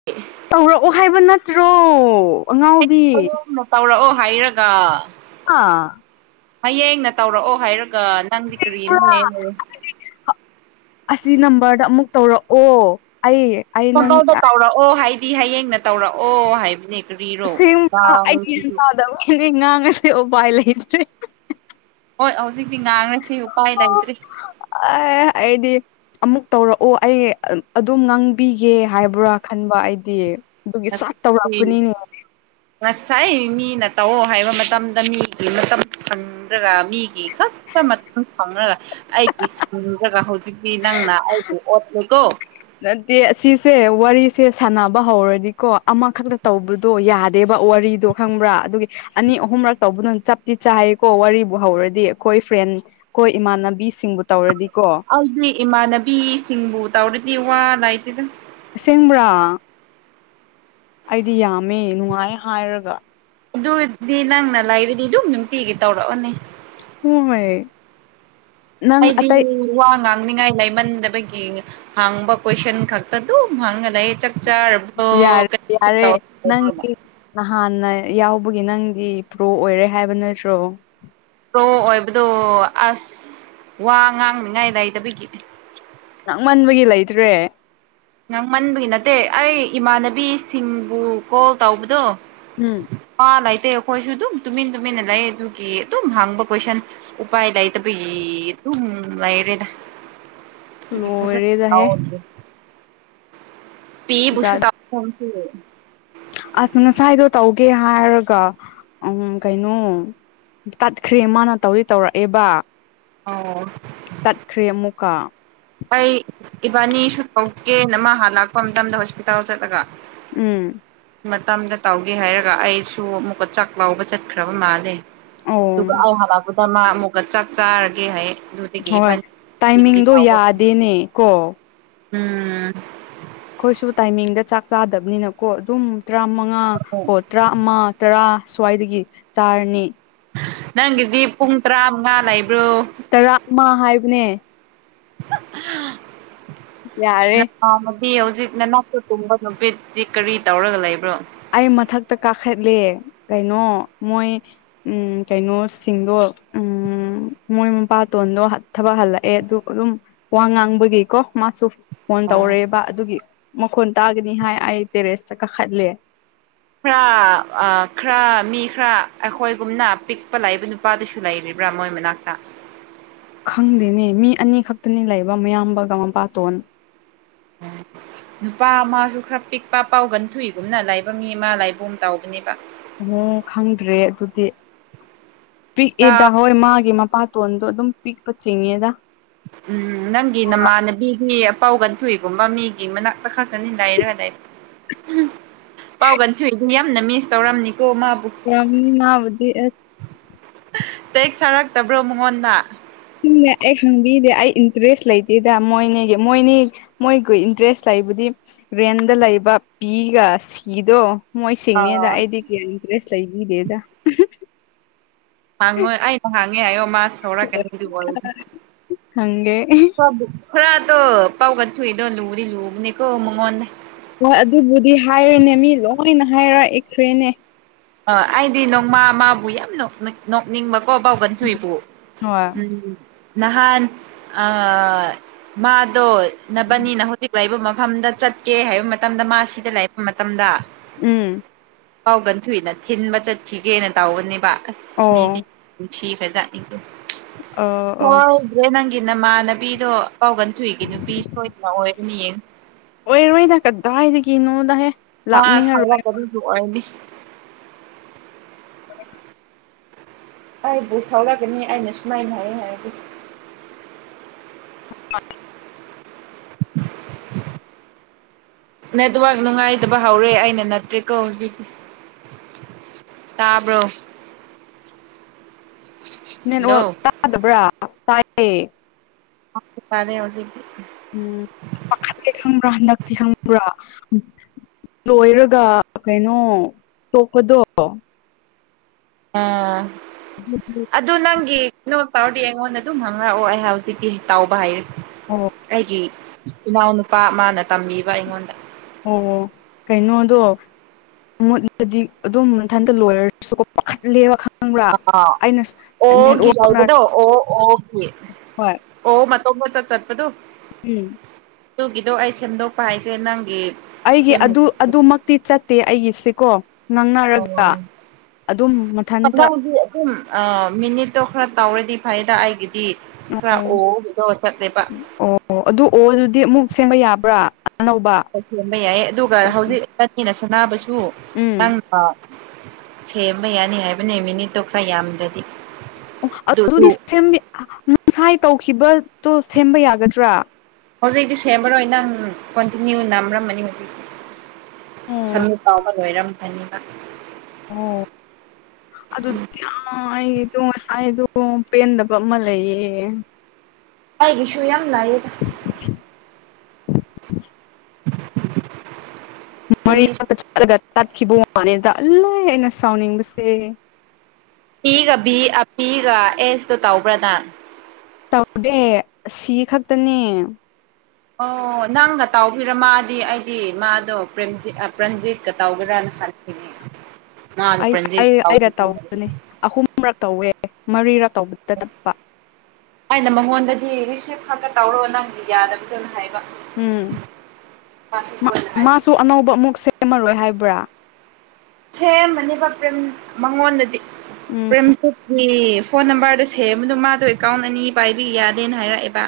ꯍ [inaudible] ꯇꯧꯔꯛꯑꯣ ꯍꯥꯏꯕ ꯅꯠꯇ꯭ꯔꯣ ꯑꯉꯥꯎꯕꯤ ꯍꯌꯦꯡꯅ ꯇꯧꯔꯛꯑꯣ ꯍꯥꯏꯔꯒ ꯑꯥ ꯍꯌꯦꯡꯅ ꯇꯧꯔꯛꯑꯣ ꯍꯥꯏꯔꯒ ꯅꯪꯗꯤ ꯀꯔꯤꯅꯣꯅꯦ ꯑꯁꯤ ꯅꯝꯕꯔꯗ ꯑꯃꯨꯛ ꯇꯧꯔꯛꯑꯣ ꯑꯩ ꯑꯩ ꯅꯪ ꯀꯗꯥꯎꯗ [unintelligible] ꯇꯧꯔꯛꯑꯣ ꯍꯥꯏꯗꯤ ꯍꯌꯦꯡ ꯅꯠꯇꯦ ꯇꯧꯔꯛꯑꯣ ꯍꯥꯏꯕꯅꯦ ꯀꯔꯤꯔꯣ ꯅꯪꯁꯤꯁꯨ ꯍꯧꯖꯤꯛꯪꯉꯥꯡꯉꯁꯨ ꯎꯄꯥꯏ ꯂꯩꯇ꯭ꯔꯦ ꯍꯣꯏ ꯍꯧꯖꯤꯛꯇꯤ ꯉꯥꯡꯔꯁꯤ ꯎꯄꯥꯏ ꯂꯩꯇ꯭ꯔꯤ ꯑꯥ ꯑꯩꯗꯤ ꯑꯃꯨꯛ ꯇꯧꯔꯛꯑꯣ ꯑꯩ ꯑꯗꯨꯝ ꯉꯥꯡꯕꯤꯒꯦ ꯍꯥꯏꯕ꯭ꯔꯥ ꯈꯟꯕ ꯑꯩꯗꯤ ꯑꯗꯨꯒꯤ ꯑ ꯁꯠ [unintelligible] ꯇꯧꯔꯛꯄꯅꯤꯅꯦ ꯉꯁꯥꯏ ꯃꯤꯅ ꯇꯧ ꯍꯥꯏꯕ ꯃꯇꯝꯗ ꯃꯤꯒꯤ ꯃꯇꯝ ꯐꯪ ꯈꯪꯗ꯭ꯔꯒ ꯃꯤꯒꯤ ꯈꯛꯇ ꯃꯇꯝ ꯐꯪꯔꯒ ꯑꯩꯒꯤ ꯏꯁꯤꯡ ꯖꯒ ꯍꯧꯖꯤꯛꯇꯤ ꯅꯪꯅ ꯑꯩꯕꯨ ꯑꯣꯠꯂꯦꯀꯣ ꯅꯠꯇꯦ ꯑꯁꯤꯁꯦ ꯋꯥꯔꯤꯁꯦ ꯁꯥꯟꯅꯕ ꯍꯧꯔꯗꯤꯀꯣ ꯑꯃꯈꯛꯇ ꯇꯧꯕꯗꯣ ꯌꯥꯗꯦꯕ ꯋꯥꯔꯤꯗꯣ ꯈꯪꯕ꯭ꯔꯥ ꯑꯗꯨꯒꯤ ꯑꯅꯤ ꯑꯍꯨꯝꯔꯛ ꯇꯧꯕꯗꯣ ꯆꯞꯇꯤ ꯆꯥꯏꯌꯦꯀꯣ ꯋꯥꯔꯤꯕꯨ ꯍꯧꯔꯗꯤ ꯑꯩꯈꯣꯏ ꯐ꯭ꯔꯦꯟ ꯑꯩꯈꯣꯢꯏ ꯏꯃꯥꯟꯅꯕꯤꯁꯤꯡꯕꯨ ꯇꯧꯔꯗꯤꯀꯣ ꯑꯩꯗꯤ ꯏꯃꯥꯟꯅꯕꯤꯁꯤꯡꯕꯨ ꯇꯧꯔꯗꯤ ꯋꯥ ꯂꯩꯇꯦꯗ ꯑꯁꯦꯡꯕ꯭ꯔꯥ ꯑꯩꯗꯤ ꯌꯥꯝꯃꯦ ꯅꯨꯡꯉꯥꯏ ꯍꯥꯏꯔꯒ ꯑꯗꯨꯗꯤ ꯅꯪꯅ ꯂꯩꯥꯔꯗꯤ ꯑꯗꯨꯝ ꯅꯨꯡꯇꯤꯒꯤ ꯇꯧꯔꯛꯑꯣꯅꯦ ꯍꯣꯢ ꯑꯩꯩꯗꯤ ꯋꯥ ꯉꯥꯡꯅꯤꯡꯉꯥꯏ ꯂꯩꯃꯟꯗꯕꯒꯤ ꯍꯥꯡꯕ ꯀꯣꯏꯁꯟ ꯈꯛꯇ ꯑꯗꯨꯝ ꯍꯥꯡꯉ ꯂꯩ ꯆꯥꯛ ꯆꯥꯔꯕꯣ ꯌꯥꯔꯦ ꯌꯥꯔꯦ ꯀꯩꯗꯧꯔꯤꯅꯣ ꯅꯪꯒꯤ ꯅꯍꯥꯟꯅ ꯌꯥꯎꯕꯒꯤ ꯅꯪꯗꯤ ꯄ꯭ꯔꯣ ꯑꯣꯏꯔꯦ ꯍꯥꯏꯕ ꯅꯠꯇ꯭ꯔꯣ ꯄ꯭ꯔꯣ ꯑꯣꯏꯕꯗꯣ ꯑꯁ ꯋꯥ ꯉꯥꯡꯅꯤꯉꯥꯏ ꯂꯩꯇꯕꯒꯤ ꯉꯥꯡꯃꯟꯕꯒꯤ ꯂꯩꯇ꯭ꯔꯦ ꯉꯥꯡꯃꯟꯕꯒꯤ ꯅꯠꯇꯦ ꯑꯩ ꯏꯃꯥꯟꯅꯕꯤꯁꯤꯡꯕꯨ ꯀꯣꯜ ꯇꯧꯕꯗꯣ ꯎꯝ ꯋꯥ ꯂꯩꯇꯦ ꯑꯩꯈꯣꯏꯁꯨ ꯑꯗꯨꯝ ꯇꯨꯃꯤꯟ ꯇꯨꯃꯤꯟꯅ ꯂꯩ ꯑꯗꯨꯒꯤ ꯑꯗꯨꯝ ꯍꯪꯕ ꯀꯣꯏꯁꯟ ꯎꯄꯥꯢ ꯂꯩꯇꯕꯒꯤ ꯗꯨꯝ ꯂꯩꯔꯦꯗ ꯑꯗꯨꯒꯤ ꯐꯖꯅ ꯂꯣꯢꯔꯦꯗꯍꯦ ꯇꯧꯗ꯭ꯔꯦ ꯄꯤꯕꯨꯁꯨ ꯖꯥꯠ [unintelligible] ꯀꯁꯤ ꯑꯁ ꯉꯁꯥꯏꯗꯣ ꯇꯧꯒꯦ ꯍꯥꯏꯔꯒ ꯎꯝ ꯀꯩꯅꯣ ꯇꯠꯈ꯭ꯔꯦ ꯃꯥꯅ ꯇꯧꯗꯤ ꯇꯧꯔꯛꯑꯦꯕ ꯑꯣ ꯇꯠꯈ꯭ꯔꯦ ꯑꯃꯨꯛꯀ ꯑꯩ ꯏꯕꯥꯅꯤ ꯁꯨ ꯇꯧꯒꯦꯅ ꯃꯥꯥ ꯍꯥꯂꯥꯛꯄ ꯃꯇꯝꯗ ꯍꯣꯁꯄꯤꯇꯥꯜ ꯆꯠꯂꯒ ꯎꯝ ꯃꯇꯝꯗ ꯇꯧꯒꯦ ꯍꯥꯏꯔꯒ ꯑꯩꯁꯨ ꯑꯃꯨꯛꯀ ꯆꯥꯛ ꯂꯥꯎꯕ ꯆꯠꯈ꯭ꯔꯕ ꯃꯥꯜꯂꯦ ꯑꯣ ꯑꯗꯨꯒ ꯑꯩ ꯍꯜꯂꯛꯄꯗ ꯃꯥ ꯑꯃꯨꯛꯀ ꯆꯥꯛ ꯆꯥꯔꯒꯦ ꯍꯥꯏꯌꯦ ꯑꯗꯨꯗꯒꯤ ꯍꯣꯏ ꯏꯕꯥꯅꯤ ꯒꯤꯗꯤ ꯇꯥꯏꯃꯤꯡꯗꯣ ꯇꯥꯎꯕ ꯌꯥꯗꯦꯅꯦ ꯀꯣ ꯎꯝ ꯑꯩꯈꯣꯏꯁꯨ ꯇꯥꯏꯃꯤꯡꯗ ꯆꯥꯛ ꯆꯥꯗꯕꯅꯤꯅꯀꯣ ꯑꯗꯨꯝ ꯇꯔꯥꯃꯉꯥ ꯍꯣ ꯇꯔꯥ ꯑꯃ ꯇꯔꯥ ꯁ꯭ꯋꯥꯏꯗꯒꯤ ꯆꯥꯔꯅꯤ ꯅꯪꯒꯤꯗꯤ ꯄꯨꯡ ꯇꯔꯥ ꯃꯉꯥ ꯂꯩꯕ꯭ꯔꯣ ꯇꯔꯥ ꯑꯃ ꯍꯥꯏꯕꯅꯦ [unintelligible] ꯌꯥꯔꯦ ꯑꯥ ꯅꯨꯄꯤ ꯍꯧꯖꯤꯛ ꯅꯅꯥꯛꯇ ꯇꯨꯝꯕ ꯅꯨꯄꯤꯁꯤ ꯀꯔꯤ ꯇꯧꯔꯒ ꯂꯩꯕ꯭ꯔꯣ ꯑꯩ ꯃꯊꯛꯇ ꯀꯥꯈꯠꯂꯦ ꯀꯩꯅꯣ ꯃꯣꯏ ꯎꯝ ꯀꯩꯅꯣꯁꯤꯡꯗꯣ ꯎꯝ ꯃꯣꯏ ꯃꯄꯥꯇꯣꯟꯗꯣ ꯊꯕꯛ ꯍꯜꯂꯛꯑꯦ ꯑꯗꯨ ꯑꯗꯨꯝ ꯋꯥ ꯉꯥꯡꯕꯒꯤ ꯀꯣ ꯃꯥꯁꯨ ꯐꯣꯟ ꯇꯧꯔꯦꯕ ꯑꯗꯨꯒꯤ ꯃꯈꯣꯟ ꯇꯥꯒꯅꯤ ꯍꯥꯏ ꯑꯩ ꯇꯦꯔꯦꯁꯇ ꯀꯥꯈꯠꯂꯦ ꯈꯔ ꯈꯔ ꯃꯤ ꯈꯔ ꯑꯩꯈꯣꯏꯒꯨꯝꯅ ꯄꯤꯛꯄ ꯂꯩꯕ ꯅꯨꯄꯤ ꯅꯨꯄꯥꯗꯨꯁꯨ ꯂꯩꯔꯤꯕ꯭ꯔꯥ ꯃꯣꯏ ꯃꯅꯥꯛꯇ ꯈꯪꯗꯦꯅꯦ ꯃꯤ ꯑꯅꯤ ꯈꯛꯇꯅꯦ ꯂꯩꯕ ꯃꯌꯥꯝꯕꯒ ꯃꯄꯥꯇꯣꯟ [inaudible] ꯅꯨꯄꯥ ꯑꯃꯁꯨ ꯈꯔ ꯄꯤꯛꯄ ꯄꯥꯎꯒꯟ ꯊꯨꯏꯒꯨꯝꯅ ꯂꯩꯕ ꯃꯤ ꯑꯃ ꯂꯩꯒꯨꯝ ꯇꯧꯕꯅꯦꯕ ꯑꯣ ꯈꯪꯗ꯭ꯔꯦ ꯑꯗꯨꯗꯤ ꯄꯤꯛꯋꯦꯗ ꯍꯣꯏ ꯃꯥꯒꯤ ꯃꯄꯥ ꯇꯣꯟꯗꯣ ꯑꯗꯨꯝ ꯄꯤꯛꯄ ꯆꯤꯡꯉꯦꯗ ꯎꯝ ꯅꯪꯒꯤ ꯅꯃꯥꯟꯅꯕꯤꯒꯤ ꯑꯄꯥꯎ ꯒꯟꯊꯨꯏꯒꯨꯝꯕ ꯃꯤꯒꯤ ꯃꯅꯥꯛꯇ ꯈꯛꯇꯅꯤ ꯅꯩꯔꯒ ꯂꯩꯕ ꯄꯥꯎ ꯀꯟꯊꯨꯏꯗꯤ ꯌꯥꯝꯅ ꯃꯤꯁ ꯇꯧꯔꯝꯅꯤꯀꯣ ꯃꯥꯕꯨ ꯌꯥꯝ ꯃꯥꯕꯨꯗꯤ ꯑꯁ ꯇꯦꯛ ꯊꯥꯔꯛꯇꯕ꯭ꯔꯣ ꯃꯉꯣꯟꯗ ꯁꯨꯝꯅꯦ ꯑꯩ ꯈꯪꯕꯤꯗꯦ ꯑꯩ ꯏꯟꯇꯔꯦꯁ ꯂꯩꯇꯦꯗ ꯃꯣꯏꯅꯤꯒꯤ ꯃꯣꯏꯅꯤ ꯃꯣꯏꯒ ꯏꯟꯇꯔꯦꯁ ꯂꯩꯕꯨꯗꯤ ꯔꯦꯟꯗ ꯂꯩꯕ ꯄꯤꯒ ꯁꯤꯗꯣ ꯃꯣꯏ ꯁꯤꯡꯅꯤꯗ ꯑꯥ ꯑꯩꯗꯤ ꯀꯌꯥ ꯏꯟꯇꯔꯦꯁ ꯂꯩꯕꯤꯗꯦꯗ ꯐꯪꯉꯣꯏ ꯑꯩꯅ ꯍꯥꯡꯉꯦ ꯍꯥꯏꯌꯣ ꯃꯥ ꯍꯧꯔꯛꯀꯅꯤ ꯑꯗꯨ ꯈꯪꯒꯦ ꯑꯣꯢꯔꯗꯤ ꯈꯔꯇꯣ ꯄꯥꯎꯒꯠ ꯊꯨꯏꯗꯣ ꯂꯨꯗꯤ ꯂꯨꯕꯅꯦꯀꯣ ꯃꯉꯣꯟꯗ ꯍꯣꯏ ꯑꯗꯨꯕꯨꯗꯤ ꯍꯥꯏꯔꯅꯦ ꯃꯤ ꯂꯣꯏꯅ ꯍꯥꯏꯔꯛꯈ꯭ꯔꯦꯅꯦ ꯑꯥ ꯑꯩꯗꯤ ꯅꯣꯡꯃ ꯃꯥꯕꯨ ꯌꯥꯝ ꯅꯣꯛꯅꯤꯡꯕꯀꯣ ꯕꯥꯎꯒꯟꯊꯨꯏꯕꯨ ꯍꯣꯏ ꯎꯝ ꯅꯍꯥꯟ ꯑꯥ ꯃꯥꯗꯣ ꯅꯕꯅꯤꯅ ꯍꯧꯖꯤꯛ ꯂꯩꯕ ꯃꯐꯝꯗ ꯆꯠꯀꯦ ꯍꯥꯏꯕ ꯃꯇꯝꯗ ꯃꯥ ꯁꯤꯗ ꯂꯩꯕ ꯃꯇꯝꯗ ꯎꯝ ꯄꯥꯎꯒꯟꯊꯨꯏꯅ ꯊꯤꯟꯕ ꯆꯠꯈꯤꯒꯦꯅ ꯇꯧꯕꯅꯦꯕ ꯑꯁ ꯃꯤꯗꯤ ꯑꯣ [unintelligible] ꯊꯤꯈ꯭ꯔꯖꯠꯅꯤꯀꯣ ꯑ ꯑꯣ ꯍꯣꯏ [unintelligible] ꯅꯪꯒꯤ ꯅꯃꯥꯟꯅꯕꯤꯗꯣ ꯑꯥꯄꯎ ꯒꯟꯊꯨꯏꯒꯤ ꯅꯨꯄꯤ ꯁꯣꯏꯗꯅ ꯑꯣꯏꯒꯅꯤ ꯌꯦꯡ ꯑꯣꯏꯔꯣꯏꯗ ꯀꯗꯥꯏꯗꯒꯤ ꯅꯣꯗꯍꯦ ꯄꯥꯁ ꯁꯡꯂꯛꯇꯕꯤꯒꯤ ꯑꯣꯏꯔꯅꯤ ꯑꯩꯥꯕꯨ ꯁꯥꯎꯔꯛꯀꯅꯤ ꯑꯥꯏꯅ ꯁꯨꯃꯥꯏꯅ ꯍꯥꯏꯌꯦ ꯍꯥꯏꯔꯗꯤ [inaudible] [inaudible] ꯅꯦꯠꯋꯔꯛ ꯅꯨꯡꯉꯥꯏꯇꯥꯕ ꯍꯧꯔꯦ ꯑꯩꯅ ꯅꯠꯇ꯭ꯔꯦꯀꯣ ꯍꯧꯖꯤꯛꯇꯤ ꯇꯥꯕ꯭ꯔꯣ? ꯍꯜꯂꯣ ꯅꯦꯠꯋꯔꯛ ꯇꯥꯗꯕ꯭ꯔꯥ? ꯇꯥꯏꯌꯦ [unintelligible] ꯇꯔꯦ ꯍꯧꯖꯤꯛꯇꯤ ꯎꯝ ꯄꯈꯠꯂꯦ ꯈꯪꯕ꯭ꯔꯥ ꯍꯟꯗꯛꯇꯤ ꯈꯪꯕ꯭ꯔꯥ ꯂꯣꯏꯔꯒ ꯀꯩꯅꯣ ꯇꯣꯛꯄꯗꯣ ꯑꯥ [unintelligible] ꯑꯗꯨ ꯅꯪꯒꯤ ꯀꯩꯅꯣ ꯇꯧꯔꯗꯤ ꯑꯩꯉꯣꯟꯗ ꯑꯗꯨꯝ ꯍꯪꯔꯛꯑꯣ ꯑꯩ ꯍꯧꯖꯤꯛꯇꯤ ꯇꯧꯕ ꯍꯩꯔꯦ ꯑꯣ ꯑꯩꯒꯤ ꯏꯅꯥꯎꯅꯨꯄꯥ ꯑꯃꯥꯅ ꯇꯝꯕꯤꯕ ꯑꯩꯉꯣꯟꯗ꯫ ꯑꯣ ꯑꯣ ꯀꯩꯅꯣꯗꯣ ꯃꯨꯠꯂꯗꯤ ꯑꯗꯨꯝ ꯃꯊꯟꯇ ꯂꯣꯏꯔꯁꯨꯀꯣ ꯄꯥꯈꯠꯂꯦ ꯈꯪ [unintelligible] ꯑꯣꯒꯤ ꯅꯦꯠꯋꯥꯛꯅ ꯇꯧꯕꯗꯣ ꯑꯣ ꯑꯣꯒꯤ ꯍꯣꯏ ꯑꯣ ꯃꯇꯣꯝꯇꯥ ꯆꯠ ꯆꯠꯄꯗꯨ? ꯎꯝ ꯗꯨꯒꯤꯗꯣ ꯑꯩ ꯁꯦꯝꯗꯣꯛꯄ ꯍꯩꯈ꯭ꯔꯦ ꯅꯪꯒꯤ ꯑꯩꯒꯤ ꯁꯦꯝ ꯑꯗꯨ ꯑꯗꯨꯃꯛꯇꯤ ꯆꯠꯇꯦ ꯑꯩꯒꯤꯁꯦꯀꯣ ꯉꯥꯡꯅꯔꯒ ꯑꯣ ꯑꯗꯨꯝ ꯃꯊꯟꯇ [unintelligible] ꯑꯥ ꯃꯤꯅꯤꯠꯇꯣ ꯈꯔ ꯇꯧꯔꯗꯤ ꯐꯩꯗ ꯑꯩꯒꯤꯗꯤ ꯈ꯭ꯔꯥ ꯑꯣ ꯑꯣꯒꯤꯗꯣ ꯆꯠꯂꯦꯕ ꯑꯣ ꯑꯗꯨ ꯑꯣ ꯗꯨꯗꯤ ꯑꯃꯨꯛ ꯁꯦꯡꯕ ꯌꯥꯕ꯭ꯔꯥ ꯑꯥ ꯑꯅꯧꯕ? ꯍꯣꯏ ꯁꯦꯝꯕ ꯌꯥꯏꯌꯦ ꯑꯗꯨꯒ ꯍꯧꯖꯤꯛ ꯏꯕꯟꯅꯤꯅ ꯁꯅꯥꯕꯁꯨ ꯎꯝ ꯅꯪ ꯑꯥ ꯁꯦꯝꯕ ꯌꯥꯅꯤ ꯍꯥꯏꯕꯅꯦ ꯃꯤꯅꯤꯠꯇꯣ ꯈꯔ ꯌꯥꯝꯗ꯭ꯔꯗꯤ ꯑꯣ ꯑꯗꯨ ꯑꯗꯨ ꯑꯗꯨꯗꯤ ꯁꯦꯝꯃꯤꯠ [unintelligible] ꯉꯁꯥꯏ ꯇꯧꯈꯤꯕꯇꯣ ꯁꯦꯝꯕ ꯌꯥꯒꯗ꯭ꯔꯥ? ꯍꯧꯖꯤꯛꯗꯤ ꯁꯦꯝꯃꯔꯣꯏ ꯅꯪ ꯀꯣꯟꯇꯤꯅ꯭ꯌꯨ ꯅꯝꯔꯝꯃꯅꯤ ꯍꯧꯖꯤꯛꯇꯤ ꯑꯣ ꯁꯝꯃꯤꯠ ꯇꯧꯕ ꯂꯣꯏꯔꯝ ꯈ꯭ꯔꯅꯤꯕ [unintelligible] ꯑꯗꯨꯗꯤ ꯎꯝ ꯌꯥ ꯑꯩꯗꯣ ꯉꯁꯥꯏꯗꯣ ꯄꯦꯟꯗꯕ ꯑꯃ ꯂꯩꯌꯦ ꯑꯩꯒꯤꯁꯨ ꯌꯝ ꯂꯩꯌꯦꯗ [inaudible] [inaudible] ꯃꯔꯤꯉꯛꯇ ꯆꯠꯂꯒ ꯇꯠꯈꯤꯕ ꯋꯟꯅꯦꯗ ꯑꯥꯜꯂꯩ ꯑꯩꯅ ꯁꯥꯎꯅꯤꯡꯕꯁꯤ ꯄꯤ ꯒꯥ ꯕꯤ ꯑꯥꯞꯄꯤꯒ ꯑꯦꯁꯇꯣ ꯇꯧꯕ꯭ꯔꯥ ꯅꯪ? ꯇꯧꯗꯦ ꯁꯤ ꯈꯛꯇꯅꯤ ꯑꯣ ꯅꯪꯒ ꯇꯧꯕꯒꯤꯔ ꯃꯥꯗꯤ ꯑꯩꯗꯤ ꯃꯥꯗꯣ ꯄ꯭ꯔꯦꯝꯖꯤꯠ ꯑꯥ ꯄ꯭ꯔꯟꯖꯤꯠꯀꯥ ꯇꯧꯒꯦꯔꯥꯅ ꯈꯟꯈꯤꯕꯅꯦ ꯑꯩ ꯑꯩꯒ ꯑꯩꯒꯥ ꯍꯥꯏ ꯇꯧꯕꯅꯦ ꯑꯍꯨꯝꯔꯛ ꯇꯧꯋꯦ ꯃꯔꯤꯔꯛ ꯇꯧꯕꯗ ꯇꯠꯄ꯫ ꯑꯩꯅ ꯃꯉꯣꯟꯗꯗꯤ ꯔꯤꯁꯤꯞ ꯈꯛꯇ ꯇꯧꯔꯣ ꯅꯪꯒꯤ ꯌꯥꯗꯕꯥꯗꯣꯅ ꯍꯥꯏꯕ ꯎꯝ ꯃꯥꯁꯨ ꯃꯥ ꯀꯣꯟꯅ ꯍꯥꯏ ꯃꯥꯁꯨ ꯑꯅꯧꯕ ꯑꯃꯨꯛ ꯁꯦꯝꯃꯔꯣꯏ ꯍꯥꯏꯕ꯭ꯔꯥ? ꯁꯦꯝꯕꯅꯦꯕ ꯄ꯭ꯔꯦꯝ ꯃꯉꯣꯟꯗꯗꯤ ꯎꯝ ꯄ꯭ꯔꯦꯝꯖꯤꯠꯀꯤ ꯐꯣꯟ ꯅꯝꯕꯔꯗ ꯁꯦꯝꯕꯗꯨ ꯃꯥꯗꯣ ꯑꯦꯀꯥꯎꯟ ꯑꯅꯤ ꯄꯥꯏꯕꯤꯒꯤ ꯌꯥꯗꯦꯅ ꯍꯥꯏꯔꯛꯑꯦꯕ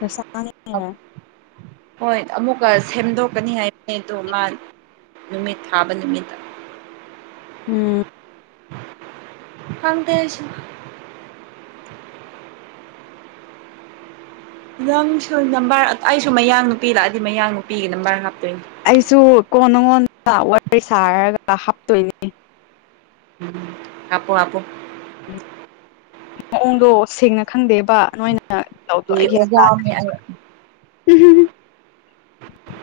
ꯅꯁꯥꯅꯦ ꯍꯣꯏ ꯑꯃꯨꯛꯀ ꯁꯦꯝꯗꯣꯛꯀꯅꯤ ꯍꯥꯏꯕꯅꯤ ꯑꯗꯣ ꯃꯥ ꯅꯨꯃꯤꯠ ꯊꯥꯕ ꯅꯨꯃꯤꯠꯇ ꯎꯝ ꯈꯪꯗꯦ ꯅꯪꯁꯨ ꯅꯝꯕꯔ ꯑꯩꯁꯨ ꯃꯌꯥꯡ ꯅꯨꯄꯤ ꯂꯥꯛꯑꯗꯤ ꯃꯌꯥꯡ ꯅꯨꯄꯤꯒꯤ ꯅꯝꯕꯔ ꯍꯥꯞꯇꯣꯏꯅꯦ ꯑꯩꯁꯨ ꯀꯣ ꯅꯪꯉꯣꯟꯗ ꯋꯥꯔꯤ ꯁꯥꯔꯒ ꯍꯥꯞꯇꯣꯏꯅꯤ ꯍꯥꯞꯄꯣ ꯍꯥꯞꯄꯣ ꯎꯝ ꯃꯑꯣꯡꯗꯣ ꯁꯦꯡꯅ ꯈꯪꯗꯦꯕ ꯅꯣꯏꯅ ꯇꯧꯕꯗꯣ ꯑꯩ ꯒꯌ꯭ꯥꯟ ꯇꯥꯗ꯭ꯔꯤꯕ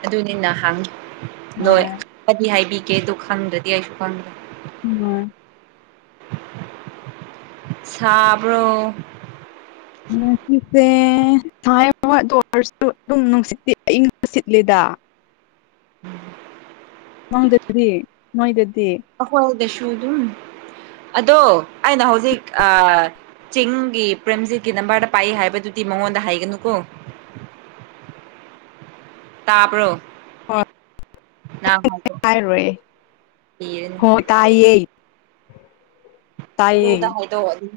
ꯑꯗꯨꯅꯤ ꯅꯍꯥꯟ ꯂꯣꯏ ꯍꯣꯏ ꯀꯗꯤ ꯍꯥꯏꯕꯤꯒꯦ ꯑꯗꯨ ꯈꯪꯗ꯭ꯔꯗꯤ ꯑꯩꯁꯨ ꯈꯪꯗ꯭ꯔꯦ ꯎꯝ ꯃꯥꯅꯦ ꯁꯥꯕ꯭ꯔꯣ ꯉꯁꯤꯁꯦ ꯁꯥꯏ ꯑꯗꯨ ꯑꯣꯏꯔꯁꯨ ꯑꯗꯨꯝ ꯅꯨꯡꯁꯤꯠ ꯏꯌꯤꯡꯕ ꯁꯤꯠꯂꯦꯗꯥ [unintelligible] ꯃꯪꯗꯗꯤ ꯅꯣꯏꯗꯗꯤ ꯑꯩꯈꯣꯏꯗꯁꯨ ꯑꯗꯨꯝ ꯑꯗꯣ ꯑꯩꯅ ꯍꯧꯖꯤꯛ ꯑ ꯆꯤꯡꯒꯤ ꯄ꯭ꯔꯦꯝꯖꯤꯠꯀꯤ ꯅꯝꯕꯔꯗ ꯄꯥꯏ ꯍꯥꯏꯕꯗꯨꯗꯤ ꯃꯉꯣꯟꯗ ꯍꯥꯏꯒꯅꯨꯀꯣ ꯇꯥꯕ꯭ꯔꯣ ꯍꯣꯏ ꯍꯥꯏꯔꯣꯏ [unintelligible] ꯍꯣꯏ ꯇꯥꯏꯌꯦ ꯇꯥꯏꯌꯦ ꯑꯗꯨꯨ ꯍꯥꯏꯗꯣꯛꯑꯗꯤ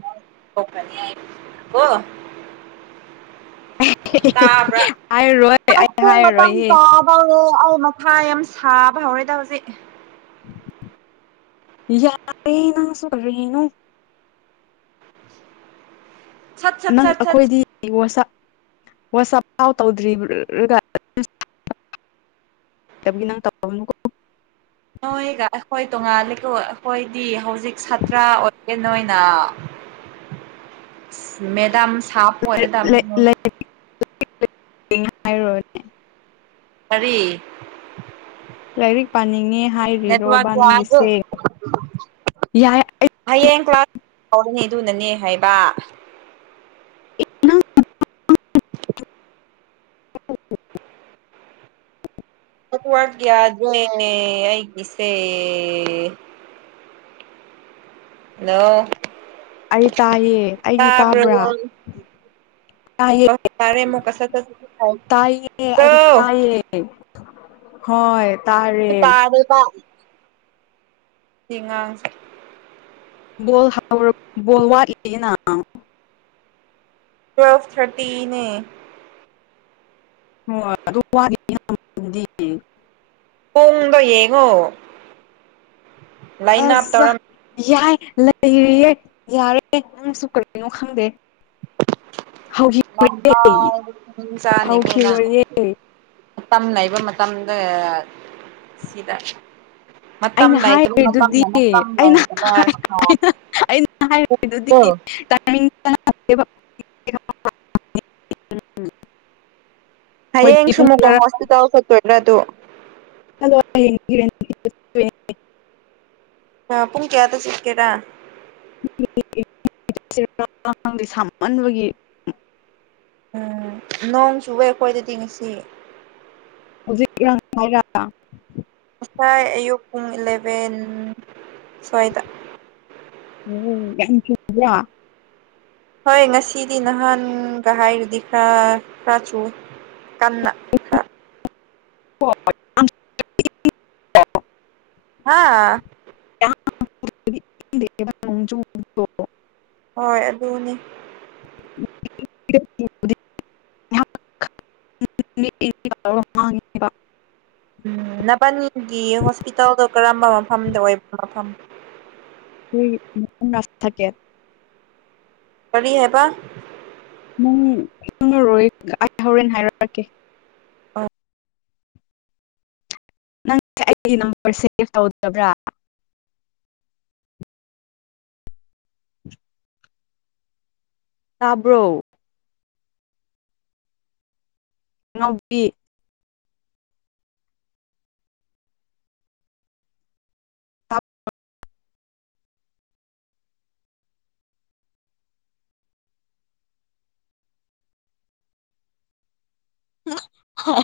ꯇꯥꯕ꯭ꯔꯥ ꯍꯥꯏꯔꯣꯏ ꯑꯩ ꯃꯇꯝ [unintelligible] ꯍꯥꯏꯔꯣꯏꯍꯦ ꯍꯧꯔꯦ ꯑꯩ ꯃꯊꯥ ꯌꯥꯝ ꯁꯥꯕ ꯍꯧꯔꯦꯗ ꯍꯧꯖꯤꯛ ꯌꯥꯔꯦ ꯅꯪꯁꯨ ꯀꯔꯤꯅꯣ ꯁꯠ ꯁꯠ ꯅꯪ ꯁꯠ ꯁꯠ ꯑꯩꯈꯣꯏꯗꯤ ꯋꯥꯆꯞ ꯄꯥꯎ ꯇꯧꯗ꯭ꯔꯤꯕꯒ [unintelligible] ꯅꯣꯏꯒ ꯑꯩꯈꯣꯏ ꯇꯣꯉꯥꯜꯂꯤꯀꯣ ꯑꯩꯈꯣꯏꯗꯤ ꯍꯧꯖꯤꯛ ꯁꯥꯇ꯭ꯔ ꯑꯣꯏꯔꯦ ꯅꯣꯏꯅ [inaudible] ꯃꯦꯗꯥꯝ ꯁꯥꯕ ꯑꯣꯏꯔꯦꯗꯝꯃꯦ ꯂꯩ ꯂꯩ ꯍꯥꯏꯔꯣꯏ ꯀꯔꯤ ꯂꯥꯏꯔꯤꯛ ꯄꯥꯅꯤꯡꯉꯦ ꯅꯦꯠꯋꯥꯛ ꯍꯥꯏꯔꯤꯔꯣꯕꯥ ꯌꯥꯗꯦ ꯅꯪꯒꯤꯁꯦ ꯌꯥꯏ ꯍꯥꯌꯦꯡ ꯀ꯭ꯂꯥꯁ ꯍꯧꯒꯅꯤ ꯑꯗꯨꯅꯅꯦ ꯍꯥꯏꯕ [unintelligible] [unintelligible] ꯅꯦꯠꯋꯥꯛ ꯌꯥꯗꯦꯅꯦ ꯑꯩꯒꯤꯁꯦ ꯍꯜꯂꯣ ꯑꯩ ꯇꯥꯏꯌꯦ ꯑꯩꯗꯤ ꯇꯥꯕ꯭ꯔꯣ ꯇꯥꯕ꯭ꯔꯥ ꯇꯥꯏꯌꯦ ꯇꯥꯔꯦ ꯑꯃꯨꯛꯀ ꯁꯠ ꯁꯠ ꯁꯠ ꯇꯥꯏꯌꯦ ꯑꯩꯗꯤ ꯍꯥꯏꯕ꯭ꯔꯣ ꯇꯥꯏꯌꯦ ꯍꯣꯏ ꯇꯥꯔꯦ ꯇꯥꯗ꯭ꯔꯤꯐꯥꯎ ꯁꯤ ꯉꯥꯡꯁꯦ ꯕꯣꯜ ꯍꯧꯔ ꯕꯣꯜ ꯋꯥꯠꯂꯤꯌꯦꯅ ꯇꯨꯋꯦꯜꯞ ꯊꯥꯔꯇꯤꯅꯦ ꯍꯣꯏ ꯑꯗꯨ [unintelligible] ꯄꯨꯡꯗꯣ ꯌꯦꯡꯉꯣ ꯂꯥꯏꯟ ꯑꯞ ꯑꯁꯥ ꯇꯧꯔꯝ ꯌꯥꯏ ꯂꯩꯔꯤꯌꯦ ꯌꯥꯔꯦ ꯅꯪꯁꯨ ꯀꯔꯤꯅꯣ ꯈꯪꯗꯦ ꯍꯧꯖꯤꯛ [unintelligible] ꯆꯥꯅꯤ ꯀꯣ ꯅꯪ ꯍꯧꯈꯤꯔꯣꯏꯌꯦ ꯃꯇꯝ ꯂꯩꯕ ꯃꯇꯝꯗ ꯑꯥ ꯁꯤꯗ ꯃꯇꯝ ꯑꯩꯅ ꯂꯩꯇꯕ ꯃꯇꯝ ꯍꯥꯏꯔꯤꯗꯨꯗꯤ ꯃꯇꯝ ꯑꯩꯅ [unintelligible] ꯑꯩꯅ ꯍꯥꯏꯔꯤꯗꯨꯗꯤ ꯑꯣ ꯇꯥꯏꯃꯤꯡ [unintelligible] [unintelligible] ꯑꯩꯈꯣꯏꯗꯤ ꯍꯌꯦꯡꯁꯨ ꯄꯨꯡ ꯑꯃꯨꯛꯒ ꯇꯔꯥ ꯍꯣꯁꯄꯤꯇꯥꯜ ꯆꯠꯇꯣꯏꯔ ꯑꯗꯨ ꯑꯗꯣ ꯍꯌꯦꯡ [unintelligible] ꯑ ꯄꯨꯡ ꯀꯌꯥꯗ ꯆꯠꯀꯦꯔꯥ [unintelligible] ꯁꯥꯃꯟꯕꯒꯤ ꯎꯝ ꯅꯣꯡ ꯆꯨꯋꯦ ꯑꯩꯈꯣꯏꯗꯗꯤ ꯉꯁꯤ ꯍꯧꯖꯤꯛ ꯌꯥꯡ [unintelligible] ꯉꯁꯥꯏ ꯑꯌꯨꯛ ꯄꯨꯡ ꯏꯂꯚꯦꯟ ꯁ꯭ꯋꯥꯏꯗ ꯑꯣ ꯌꯥꯝ ꯆꯨꯕꯔꯥ ꯍꯣꯏ ꯉꯁꯤꯗꯤ ꯅꯍꯥꯟꯒ ꯍꯥꯏꯔꯗꯤ ꯈꯔ ꯈꯔ ꯆꯨꯏꯌꯦ ꯀꯟꯅ ꯈꯔ [unintelligible] ꯍꯥꯥ [unintelligible] ꯍꯣꯏ ꯑꯗꯨꯅꯦ [unintelligible] [unintelligible] ꯎꯝ ꯅꯕꯥꯟꯅꯤꯒꯤ ꯍꯣꯁꯄꯤꯇꯥꯜꯗꯣ ꯀꯔꯝꯕ ꯃꯐꯝꯗ ꯑꯣꯏꯕ ꯃꯐꯝ [unintelligible] ꯔꯥꯁ ꯊꯥꯀꯦ ꯀꯔꯤ ꯍꯥꯏꯕ ꯅꯪꯪ ꯈꯪꯉꯔꯣꯏ ꯑꯩ ꯍꯧꯔꯦꯟ ꯍꯥꯏꯔꯛꯑꯒꯦ ꯅꯪꯁꯦ ꯑꯩꯒꯤ ꯅꯝꯕꯔ ꯁꯦꯞ ꯇꯧꯗꯕ꯭ꯔꯥ ꯇꯥꯕ꯭ꯔꯣ ꯑꯉꯥꯎꯕꯤ ꯇꯥ [unintelligible]